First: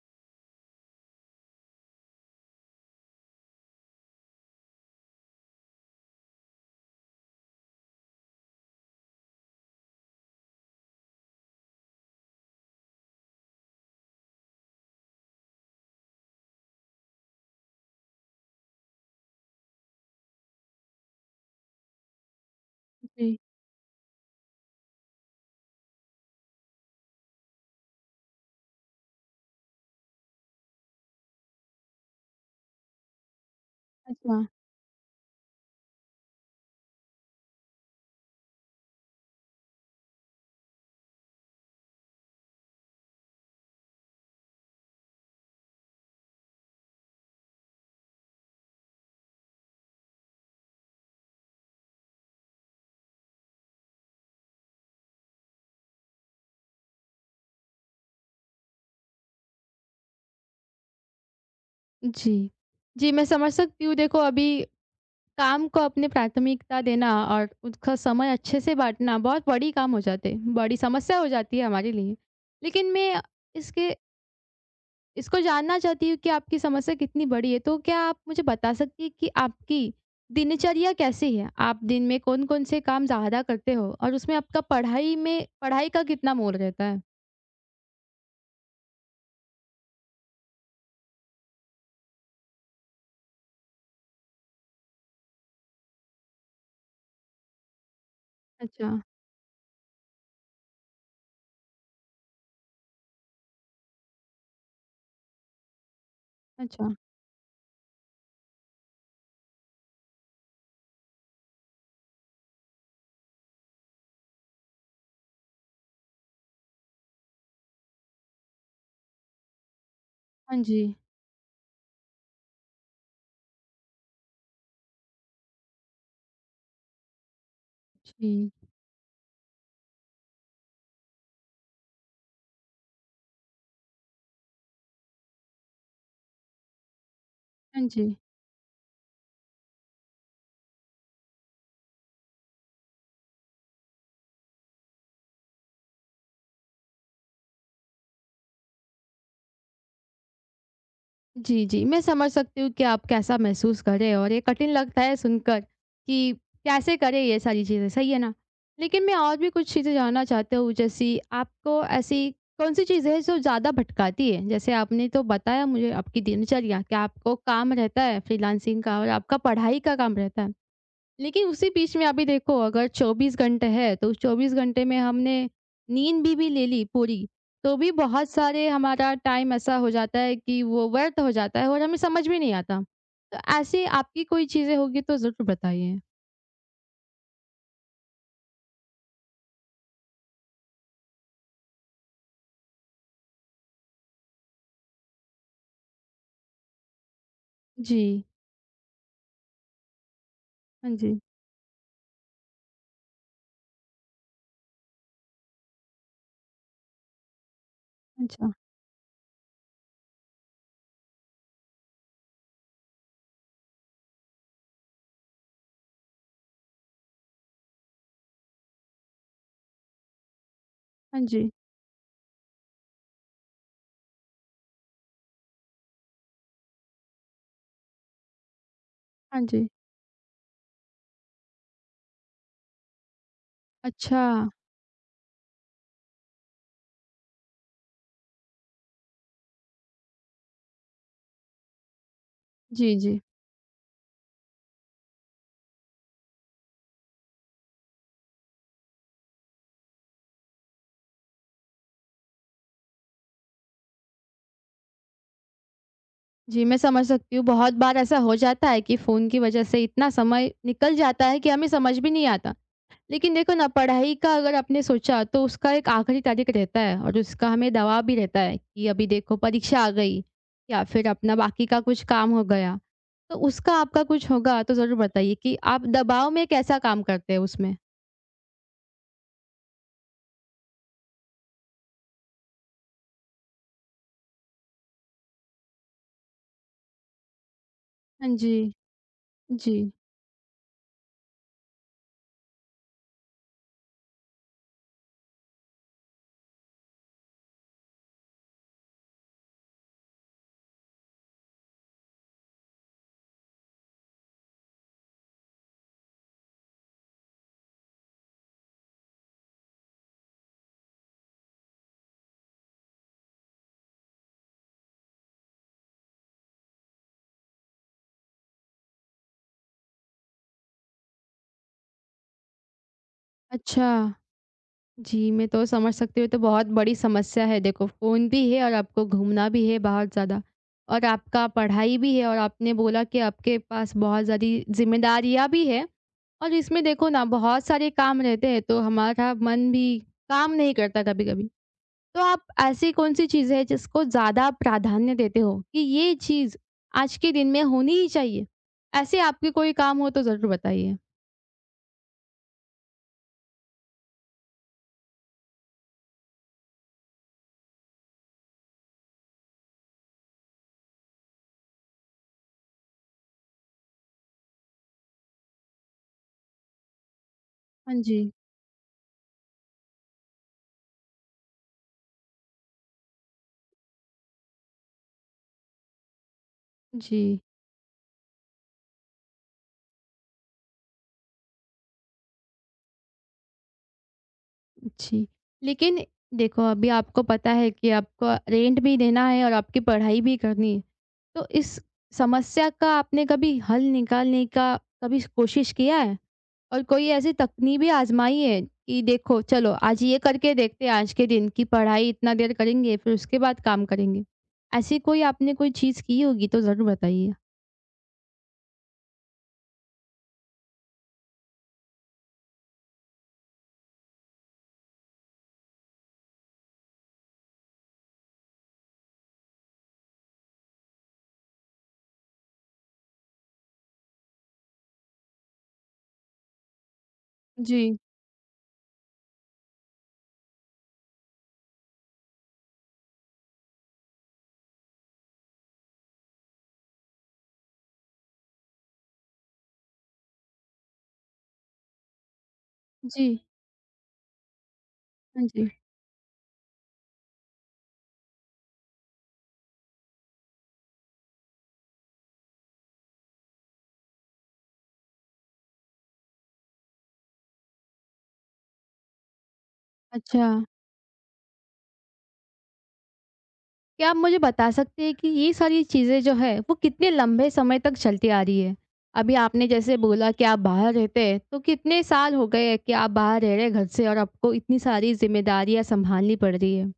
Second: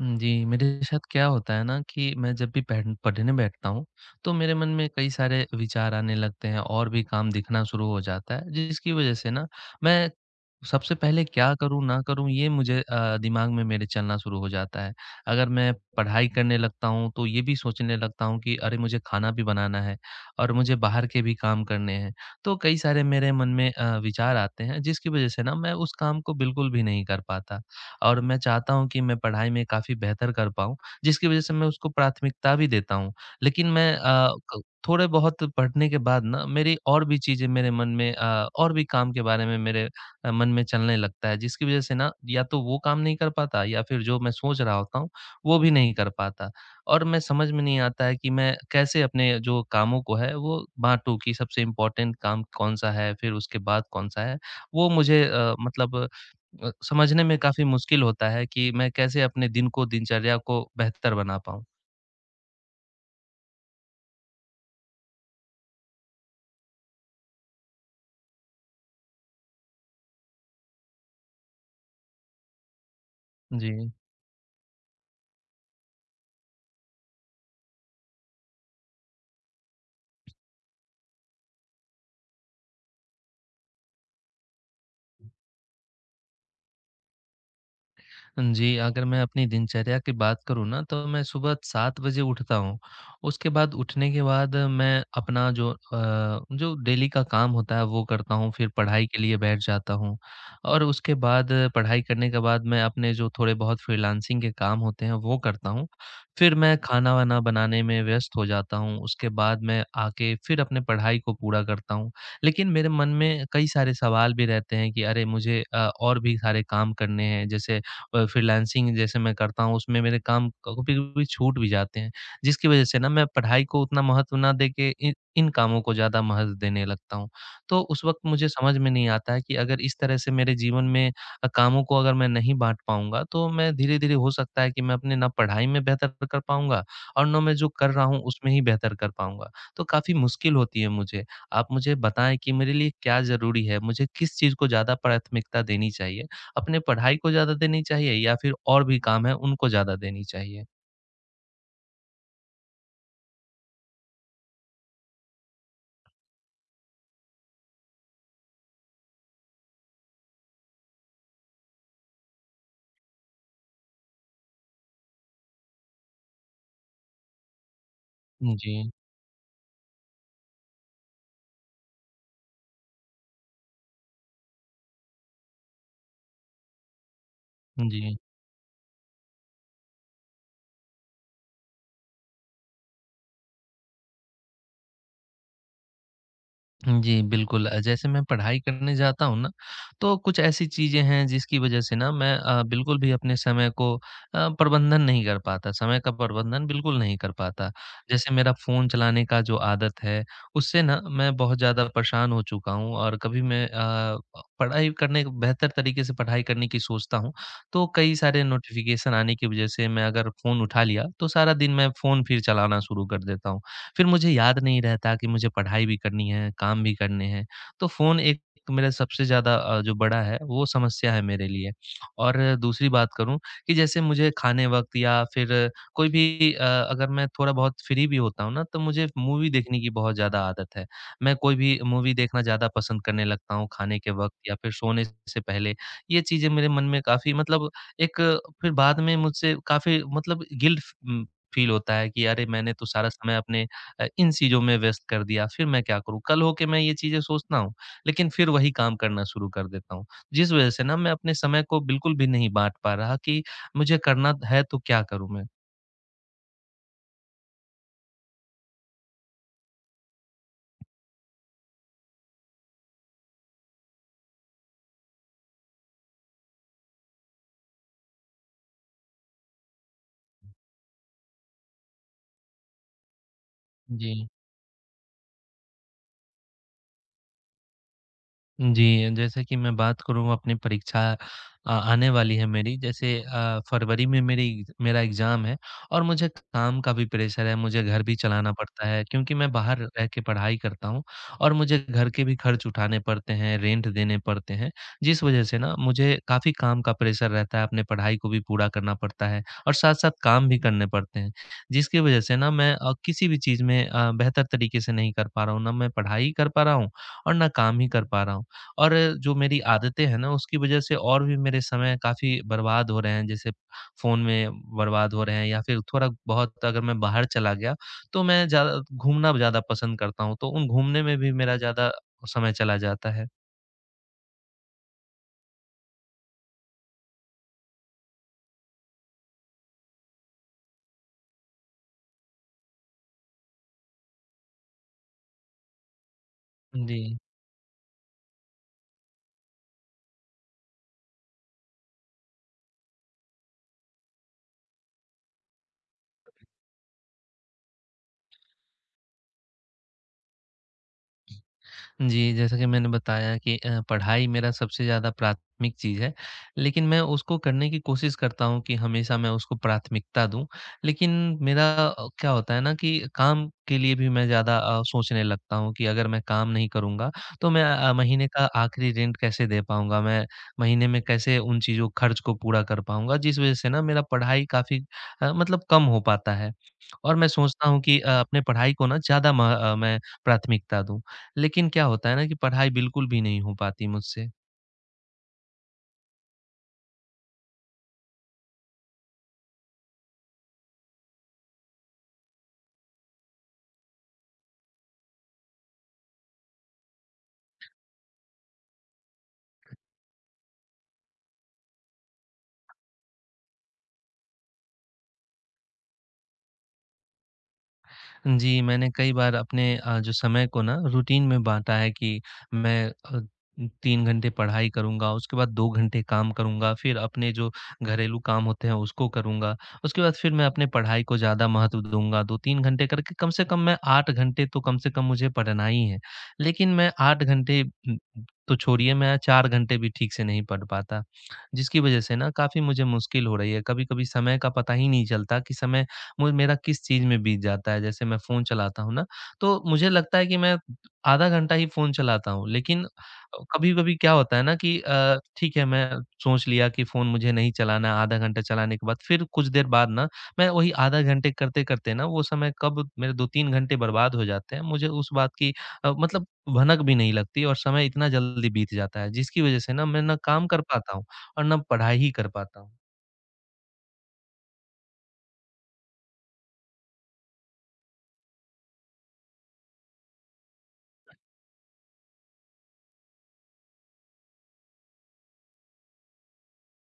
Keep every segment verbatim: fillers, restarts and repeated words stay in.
हुँ, जी, मेरे साथ क्या होता है ना कि मैं जब भी पढ़ पढ़ने बैठता हूँ, तो मेरे मन में कई सारे विचार आने लगते हैं और भी काम दिखना शुरू हो जाता है, जिसकी वजह से ना मैं सबसे पहले क्या करूँ, ना करूँ ये मुझे अ, दिमाग में मेरे चलना शुरू हो जाता है। अगर मैं पढ़ाई करने लगता हूँ, तो ये भी सोचने लगता हूँ कि अरे! मुझे खाना भी बनाना है और मुझे बाहर के भी काम करने हैं। तो कई सारे मेरे जी, मन में अ, विचार आते हैं जिसकी वजह से ना मैं उस काम को बिल्कुल भी नहीं कर पाता। और मैं चाहता हूँ कि मैं पढ़ाई में काफ़ी बेहतर कर पाऊँ, जिसकी वज़ह से मैं उसको प्राथमिकता भी देता हूँ। लेकिन मैं अ, अच्छा। क थोड़े बहुत पढ़ने के बाद ना मेरी और भी चीज़ें मेरे मन में अ, और भी काम के बारे में मेरे अ, मन में चलने लगता है, जिसकी वज़ह से ना या तो वो काम नहीं कर पाता या फिर जो मैं सोच रहा होता हूँ, वो भी नहीं कर पाता। और मैं समझ में नहीं आता है कि मैं कैसे अपने जो कामों को है वो बाँटूँ कि सबसे इम्पोर्टेंट काम कौन-सा है, फिर उसके बाद कौन-सा है। वो मुझे अ, मतलब अ, समझने में काफ़ी मुश्किल होता है कि मैं कैसे अपने दिन को दिनचर्या को बेहतर बना पाऊँ? जी। जी, मैं समझ सकती हूँ। देखो अभी काम को अपनी प्राथमिकता देना और उसका समय अच्छे से बाँटना बहुत बड़ी काम हो जाते हैं, बड़ी समस्या हो जाती है हमारे लिए। लेकिन मैं इसके जी। इसको जानना चाहती हूँ कि आपकी समस्या कितनी बड़ी है? तो क्या आप मुझे बता सकती हैं कि आपकी दिनचर्या कैसी है? आप दिन में कौन-कौन से काम ज़्यादा करते हो? और उसमें आपका पढ़ाई में पढ़ाई का कितना मोल रहता है? जी, अगर मैं अपनी दिनचर्या की बात करूँ ना तो मैं सुबह सात बजे उठता हूँ। उसके बाद उठने के बाद मैं अपना जो अ, जो डेली का काम होता है वो करता हूँ, फिर अच्छा, पढ़ाई के लिए बैठ जाता हूँ। और उसके बाद पढ़ाई करने के बाद मैं अपने जो थोड़े बहुत फ्रीलांसिंग के काम होते हैं वो करता हूँ। फिर मैं अच्छा। खाना-वाना बनाने में व्यस्त हो जाता हूँ, उसके बाद मैं आके फिर अपने पढ़ाई को पूरा करता हूँ। लेकिन मेरे मन में कई सारे सवाल भी रहते हैं कि अरे! मुझे अ, और भी सारे काम करने हैं जैसे अ, फ्रीलांसिंग जैसे मैं करता हूँ उसमें मेरे काम हाँ जी। कभी-कभी छूट भी जाते हैं। जिसकी वज़ह से ना मैं पढ़ाई को उतना महत्व ना दे के इन इन कामों को ज़्यादा महत्व देने लगता हूँ। तो उस वक़्त मुझे जी, समझ में नहीं आता है कि अगर इस तरह से मेरे जीवन में अ, कामों को अगर मैं नहीं बाँट पाऊँगा तो मैं धीरे-धीरे हो सकता है कि मैं अपने ना पढ़ाई में बेहतर कर पाऊँगा और ना मैं जो हाँ कर रहा जी। हूँ उसमें ही बेहतर कर पाऊँगा। तो काफ़ी मुश्किल होती है मुझे। आप मुझे बताएँ कि मेरे लिए क्या ज़रूरी है? मुझे किस चीज़ को ज़्यादा प्राथमिकता देनी चाहिए? अपने पढ़ाई को ज़्यादा देनी चाहिए या फिर और भी काम है उनको ज़्यादा देनी चाहिए? जी, जी। मैं समझ सकती हूँ कि आप कैसा महसूस कर रहे हो, और ये कठिन लगता है सुनकर कि कैसे करें ये सारी चीज़ें, सही है ना? लेकिन मैं और भी कुछ चीज़ें जानना चाहती हूँ। जैसे आपको ऐसी कौन-सी चीज़ है जो ज़्यादा भटकाती है? जैसे आपने तो बताया मुझे आपकी दिनचर्या, कि आपको काम रहता है जी, फ्रीलांसिंग का और आपका पढ़ाई का काम रहता है। लेकिन उसी बीच में अभी देखो, अगर चौबीस घंटे है, तो उस चौबीस घंटे में हमने नींद भी भी ले ली पूरी, तो भी जी। बहुत सारे हमारा टाइम ऐसा हो जाता है कि वो व्यर्थ हो जाता है और हमें समझ भी नहीं आता। तो ऐसी आपकी कोई चीज़ें होंगी तो ज़रूर बताइए? जी, बिल्कुल अ, जैसे मैं पढ़ाई करने जाता हूँ ना, तो कुछ ऐसी चीज़ें हैं जिसकी वज़ह से ना मैं अ, बिल्कुल भी अपने समय को अ, प्रबंधन नहीं कर पाता, समय का प्रबंधन बिल्कुल नहीं कर पाता। जी। जैसे मेरा फ़ोन चलाने का जो आदत है, उससे हाँ ना जी। मैं बहुत ज़्यादा परेशान हो चुका हूँ और कभी मैं अ, पढ़ाई करने बेहतर तरीके से पढ़ाई करने की सोचता हूँ, तो कई सारे अच्छा। नोटिफ़िकेशन आने की वज़ह से मैं अगर फ़ोन उठा लिया, तो सारा दिन मैं फ़ोन फिर चलाना शुरू कर देता हूँ। फिर मुझे याद नहीं रहता कि मुझे पढ़ाई भी करनी है, काम भी करने हैं। तो फ़ोन एक मेरा सबसे ज़्यादा अ, जो बड़ा है वो समस्या हाँ है मेरे जी। लिए। और दूसरी बात करूँ कि जैसे मुझे खाने वक़्त या फिर कोई भी अ, अगर मैं थोड़ा बहुत फ्री भी होता हूँ ना तो मुझे हाँ मूवी जी। देखने की बहुत ज़्यादा आदत है। मैं कोई भी मूवी देखना ज़्यादा पसंद करने लगता हूँ खाने के अच्छा। वक़्त या फिर सोने से पहले। ये चीज़ें मेरे मन में काफ़ी मतलब एक फिर बाद में मुझसे काफ़ी मतलब गिल्ट फ़ उम, फ़ील होता है कि अरे! मैंने तो जी, सारा जी। समय अपने अ, इन चीज़ों में व्यस्त कर दिया, फिर मैं क्या करूँ? कल होके मैं ये चीज़ें सोचता हूँ, लेकिन फिर वही काम करना शुरू कर देता हूँ। जिस वजह से ना मैं अपने समय को बिल्कुल भी नहीं बाँट पा रहा कि मुझे करना है तो क्या करूँ मैं? जी, मैं समझ सकती हूँ। बहुत बार ऐसा हो जाता है कि फ़ोन की वज़ह से इतना समय निकल जाता है कि हमें समझ भी नहीं आता। लेकिन देखो ना, पढ़ाई का अगर आपने सोचा, तो उसका एक आखिरी तारीख रहता है और उसका हमें दबाव भी रहता है कि अभी देखो, परीक्षा आ गई या फिर अपना बाकी का कुछ काम हो गया। तो उसका आपका जी। कुछ होगा तो ज़रूर बताइए, कि आप दबाव में कैसा काम करते हैं उसमें? जी, जैसे कि मैं बात करूँ अपनी परीक्षा अ, आने वाली है मेरी जैसे अ, फरवरी में मेरी मेरा एग्ज़ाम है और मुझे काम का भी प्रेशर है, मुझे घर भी हाँ जी। चलाना पड़ता है क्योंकि मैं बाहर जी। रह के पढ़ाई करता हूँ और मुझे घर के भी खर्च उठाने पड़ते हैं, रेंट देने पड़ते हैं। जिस वज़ह से ना मुझे काफ़ी काम का प्रेशर रहता है, अपने पढ़ाई को भी पूरा करना पड़ता है और साथ-साथ काम भी करने पड़ते हैं। जिसकी वज़ह से ना मैं अ, किसी भी चीज़ में अ, बेहतर तरीके से नहीं कर पा रहा हूँ, ना मैं पढ़ाई कर पा रहा हूँ और ना काम ही कर पा रहा हूँ। और जो मेरी आदतें हैं ना, उसकी वजह से और भी मेरे समय काफ़ी बर्बाद हो रहे हैं, जैसे फ़ोन में बर्बाद हो रहे हैं या फिर थोड़ा-बहुत अगर मैं बाहर चला गया, तो मैं ज़्यादा घूमना ज़्यादा पसंद करता हूँ, तो उन घूमने में भी मेरा ज़्यादा समय चला जाता है। अच्छा। जी, मैं तो समझ सकती हूँ, ये तो बहुत बड़ी समस्या है। देखो, फ़ोन भी है, और आपको घूमना भी है बहुत ज़्यादा, और आपका पढ़ाई भी है, और आपने बोला कि आपके पास बहुत ज़्यादी ज़िम्मेदारियाँ भी है। और इसमें जी। देखो ना, बहुत सारे काम रहते हैं, तो हमारा मन भी काम नहीं करता कभी-कभी। तो आप ऐसी कौन-सी चीज़ है, जिसको ज़्यादा प्राधान्य देते हो, कि ये चीज़ आज के दिन में होनी ही चाहिए? ऐसे आपके कोई काम हो तो ज़रूर बताइए? जी, जैसा कि मैंने बताया कि अ, पढ़ाई मेरा सबसे ज़्यादा प्राथमिक चीज़ है, लेकिन मैं उसको करने की कोशिश करता हूँ कि हमेशा मैं उसको प्राथमिकता दूँ। लेकिन मेरा अ, क्या होता है ना कि काम के लिए भी मैं ज़्यादा अ, सोचने लगता हूँ कि अगर मैं काम नहीं करूँगा, तो मैं अ, हाँ जी। महीने का आखिरी रेंट कैसे दे पाऊँगा? मैं महीने में कैसे उन चीज़ों खर्च को पूरा कर पाऊँगा? जिस वज़ह से ना मेरा पढ़ाई काफ़ी अ, मतलब कम हो पाता है और जी। मैं सोचता हूँ कि अ, अपने पढ़ाई को ना ज़्यादा म अ, मैं प्राथमिकता दूँ। लेकिन क्या होता है ना कि पढ़ाई बिल्कुल भी नहीं हो पाती मुझसे। जी। लेकिन देखो, अभी आपको पता है कि आपको रेंट भी देना है और आपकी पढ़ाई भी करनी है। तो इस समस्या का आपने कभी हल निकालने का कभी कोशिश किया है? और कोई ऐसी तकनीक भी आज़माई है कि देखो, चलो आज ये करके देखते हैं, आज के दिन की पढ़ाई इतना देर करेंगे, फिर उसके बाद काम करेंगे। ऐसी कोई आपने कोई चीज़ की होगी तो ज़रूर बताइए? जी, मैंने कई बार अपने अ, जो समय को ना रूटीन में बाँटा है कि मैं अ, तीन घंटे पढ़ाई करूँगा, उसके बाद दो घंटे काम करूँगा, फिर अपने जो घरेलू काम होते हैं उसको करूँगा। उसके बाद फिर मैं अपने पढ़ाई को ज़्यादा महत्व दूँगा, दो तीन घंटे करके कम से कम मैं आठ घंटे तो कम से कम मुझे पढ़ना ही है। लेकिन मैं 8 घंटे जी। उम, तो छोड़िए मैं चार घंटे भी ठीक से नहीं पढ़ पाता, जिसकी वज़ह से ना काफ़ी मुझे मुश्किल हो रही है। कभी-कभी समय का पता ही नहीं चलता कि समय मु मेरा किस चीज़ में बीत जाता है। जैसे मैं फ़ोन चलाता हूँ ना, तो मुझे लगता है कि मैं आधा घंटा ही फ़ोन चलाता हूँ। लेकिन जी। कभी-कभी क्या होता है ना कि अ, हाँ ठीक है, जी। मैं सोच लिया कि फ़ोन मुझे नहीं चलाना है, आधा घंटा चलाने के बाद फिर कुछ देर बाद ना, मैं वही आधा घंटे करते-करते ना वो समय कब मेरे दो तीन घंटे बर्बाद हो जाते हैं, मुझे उस बात की अ, मतलब भनक भी नहीं लगती और समय इतना जल्दी बीत जाता है, जिसकी वज़ह से ना मैं ना अच्छा। काम कर पाता हूँ और ना पढ़ाई ही कर पाता हूँ। क्या आप मुझे बता सकते हैं कि ये सारी चीज़ें जो है वो कितने लंबे समय तक चलती आ रही है? अभी आपने जैसे बोला कि आप बाहर रहते हैं, तो कितने साल हो गए हैं कि आप बाहर रह रहे हैं घर से, और आपको इतनी सारी ज़िम्मेदारियाँ सँभालनी पड़ रही है?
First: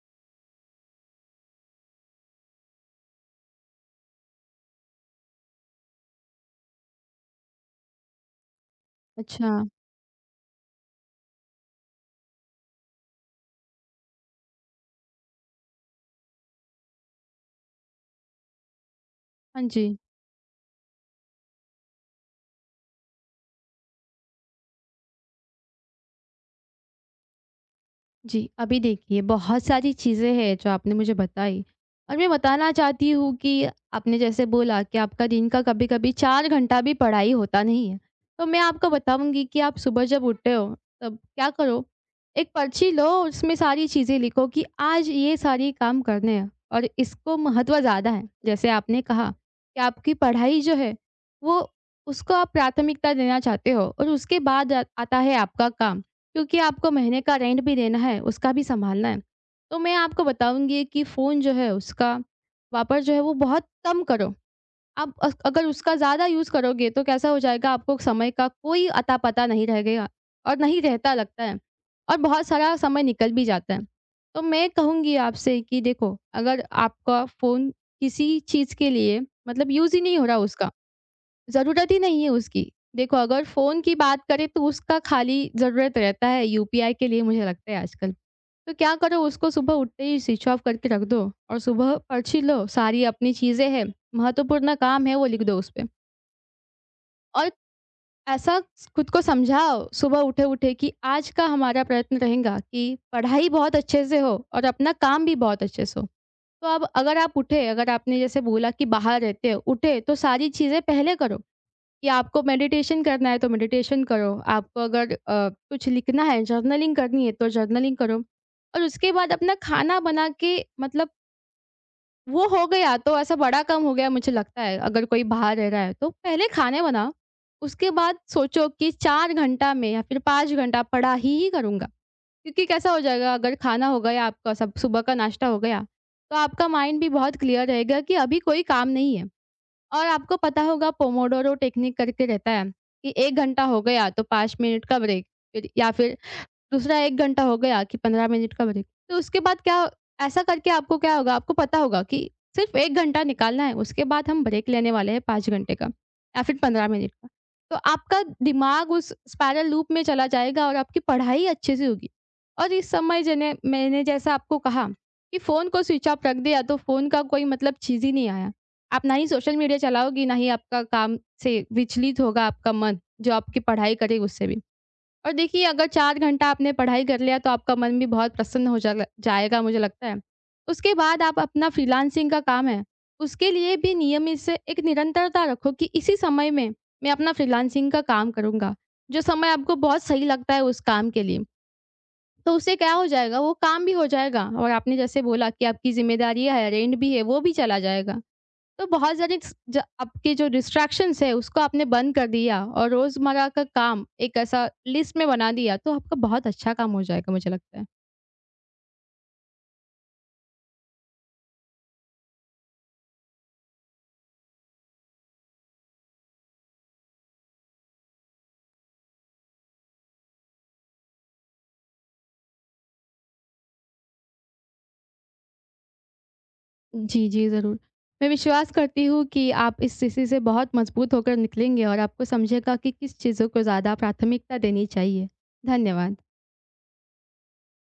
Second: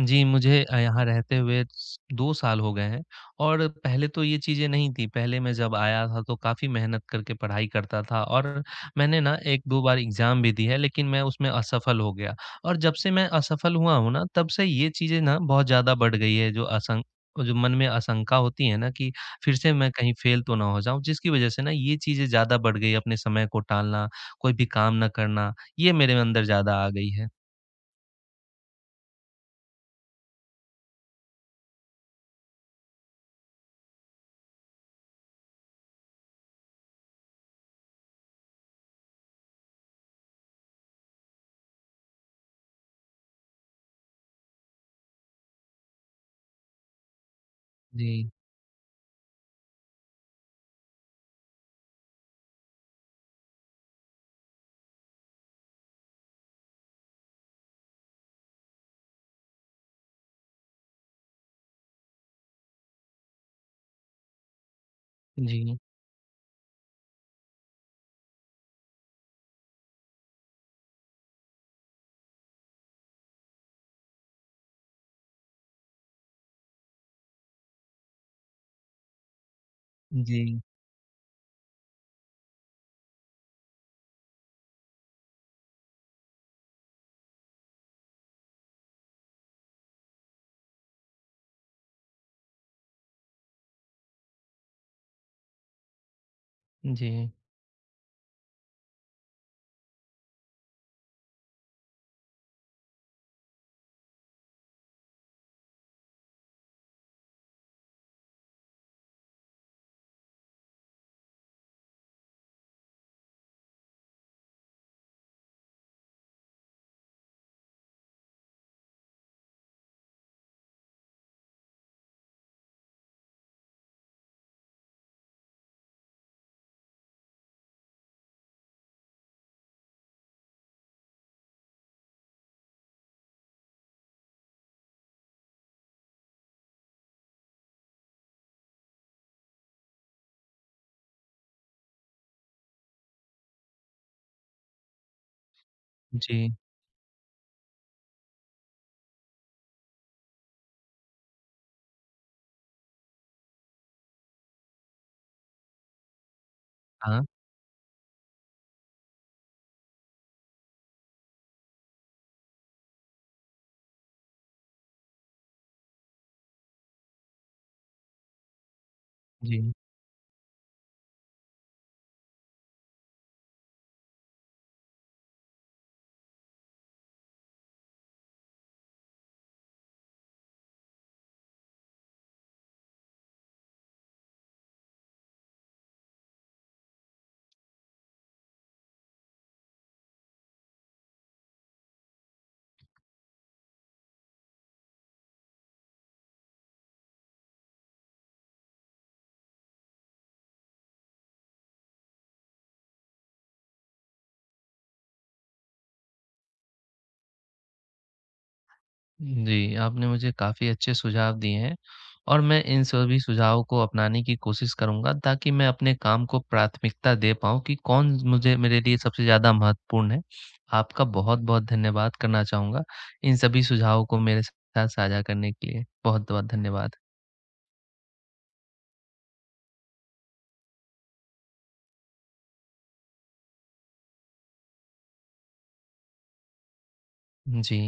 जी, मुझे अ, यहाँ रहते हुए स दो साल हो गए हैं और पहले तो ये चीज़ें नहीं थी। पहले मैं जब आया था तो काफ़ी मेहनत करके पढ़ाई करता था और मैंने ना अच्छा, एक दो बार एग्ज़ाम भी दी है लेकिन मैं उसमें असफल हो गया। और जब से मैं असफल हुआ हूँ ना तब से ये चीज़ें ना बहुत ज़्यादा बढ़ गई है जो असं जो मन में आशंका होती है ना कि फिर हाँ से मैं जी। कहीं फ़ेल तो ना हो जाऊँ जिसकी वज़ह से ना ये चीज़ें ज़्यादा बढ़ गई अपने समय को टालना, कोई भी काम ना करना, ये मेरे अंदर ज़्यादा आ गई है। जी, अभी देखिए, बहुत सारी चीज़ें हैं जो आपने मुझे बताई, और मैं बताना चाहती हूँ कि आपने जैसे बोला कि आपका दिन का कभी-कभी चार घंटा भी पढ़ाई होता नहीं है। तो मैं आपको बताऊँगी कि आप सुबह जब उठते हो तब क्या करो, एक पर्ची लो, उसमें सारी चीज़ें लिखो कि आज ये सारे काम करने हैं और इसको महत्व ज़्यादा है। जी, जैसे आपने कहा कि आपकी पढ़ाई जो है, वो उसको आप प्राथमिकता देना चाहते हो, और उसके बाद अ, आता है आपका काम। क्योंकि आपको महीने का रेंट भी देना है, उसका भी सँभालना है। तो मैं आपको बताऊँगी कि फ़ोन जो है उसका वापर जो है वो बहुत कम करो। आप अ, अगर जी, उसका ज़्यादा यूज़ करोगे, तो कैसा हो जाएगा, आपको समय का कोई अता-पता नहीं रहेगा, और नहीं रहता लगता है, और बहुत सारा समय निकल भी जाता है। तो मैं कहूँगी आपसे कि देखो, अगर आपका फ़ोन किसी चीज़ के लिए मतलब यूज़ ही नहीं हो रहा, जी। उसका ज़रूरत ही नहीं है उसकी। देखो, अगर फ़ोन की बात करें, तो उसका खाली ज़रूरत रहता है यूपीआई के लिए, मुझे लगता है आजकल। तो क्या करो, उसको सुबह उठते ही स्विच ऑफ करके रख दो, और सुबह पर्ची लो, सारी अपनी चीज़ें हैं, महत्वपूर्ण काम है वो लिख दो उसपे। जी, और ऐसा खुद को समझाओ सुबह उठे-उठे कि आज का हमारा प्रयत्न रहेगा कि पढ़ाई बहुत अच्छे से हो और अपना काम भी बहुत अच्छे से हो। तो अब अगर आप उठे, अगर आपने जैसे बोला कि बाहर रहते हो, उठे तो सारी चीज़ें पहले करो। कि आपको मेडिटेशन करना है तो मेडिटेशन करो, आपको अगर अ, कुछ लिखना है, जर्नलिंग करनी है, तो जर्नलिंग करो। और उसके बाद अपना खाना बना के मतलब, वो हो गया तो ऐसा बड़ा काम हो गया, मुझे लगता है। अगर कोई बाहर रह रहा है तो पहले खाने बनाओ, उसके बाद सोचो कि चार घंटा में या फिर पाँच घंटा पढ़ाई ही ही करूँगा। क्योंकि कैसा हो जाएगा, अगर खाना हो गया आपका, सब सुबह का नाश्ता हो गया, तो आपका माइंड भी बहुत क्लियर रहेगा कि अभी कोई काम नहीं है। और आपको पता होगा, पोमोडोरो टेक्निक करके रहता है कि एक घंटा हो गया तो पाँच मिनट का ब्रेक, फिर या फिर जी। दूसरा एक घंटा हो गया कि पंद्रह मिनट का ब्रेक। तो उसके बाद क्या, ऐसा करके आपको क्या होगा, आपको पता होगा कि सिर्फ़ एक घंटा निकालना है, उसके बाद हम ब्रेक लेने वाले हैं पाँच घंटे का या फिर पंद्रह मिनट हाँ, का। तो आपका दिमाग उस स्पाइरल लूप में चला जाएगा और आपकी पढ़ाई अच्छे से होगी। और इस समय जने मैंने जैसा आपको कहा कि फ़ोन को स्विच ऑफ रख दिया, तो फ़ोन का कोई मतलब चीज़ ही नहीं आया। आप ना ही सोशल जी। मीडिया चलाओगी, ना ही आपका काम से विचलित होगा आपका मन, जो आपकी पढ़ाई करेगी उससे भी। और देखिए, अगर चार घंटा आपने पढ़ाई कर लिया, तो आपका मन भी बहुत प्रसन्न हो जा जाएगा, मुझे लगता है। उसके बाद आप अपना फ्रीलांसिंग का काम है, उसके लिए भी नियमित से एक निरंतरता रखो कि इसी समय में मैं अपना फ्रीलांसिंग का काम करूँगा। जो समय आपको बहुत सही लगता है उस काम के लिए, तो उससे क्या हो जाएगा, वो काम भी हो जाएगा और आपने जैसे बोला कि आपकी ज़िम्मेदारियाँ है, रेंट भी है, वो भी चला जाएगा। तो बहुत सारी स- ज- आपके जो डिस्ट्रैक्शंस है उसको आपने बंद कर दिया और रोजमर्रा का काम एक ऐसा लिस्ट में बना दिया, तो आपका बहुत अच्छा काम हो जाएगा, मुझे लगता है। जी, आपने मुझे काफ़ी अच्छे सुझाव दिए हैं और मैं इन सभी सुझावों को अपनाने की कोशिश करूँगा ताकि मैं अपने काम को प्राथमिकता दे पाऊँ कि कौन मुझे मेरे लिए सबसे ज़्यादा महत्वपूर्ण है। आपका बहुत-बहुत धन्यवाद करना चाहूँगा, इन सभी सुझावों को मेरे साथ साझा करने के लिए। बहुत-बहुत धन्यवाद। जी, जी, ज़रूर। मैं विश्वास करती हूँ कि आप इस स्थिति से बहुत मजबूत होकर निकलेंगे और आपको समझेगा कि किस चीज़ों को ज़्यादा प्राथमिकता देनी चाहिए। धन्यवाद। जी।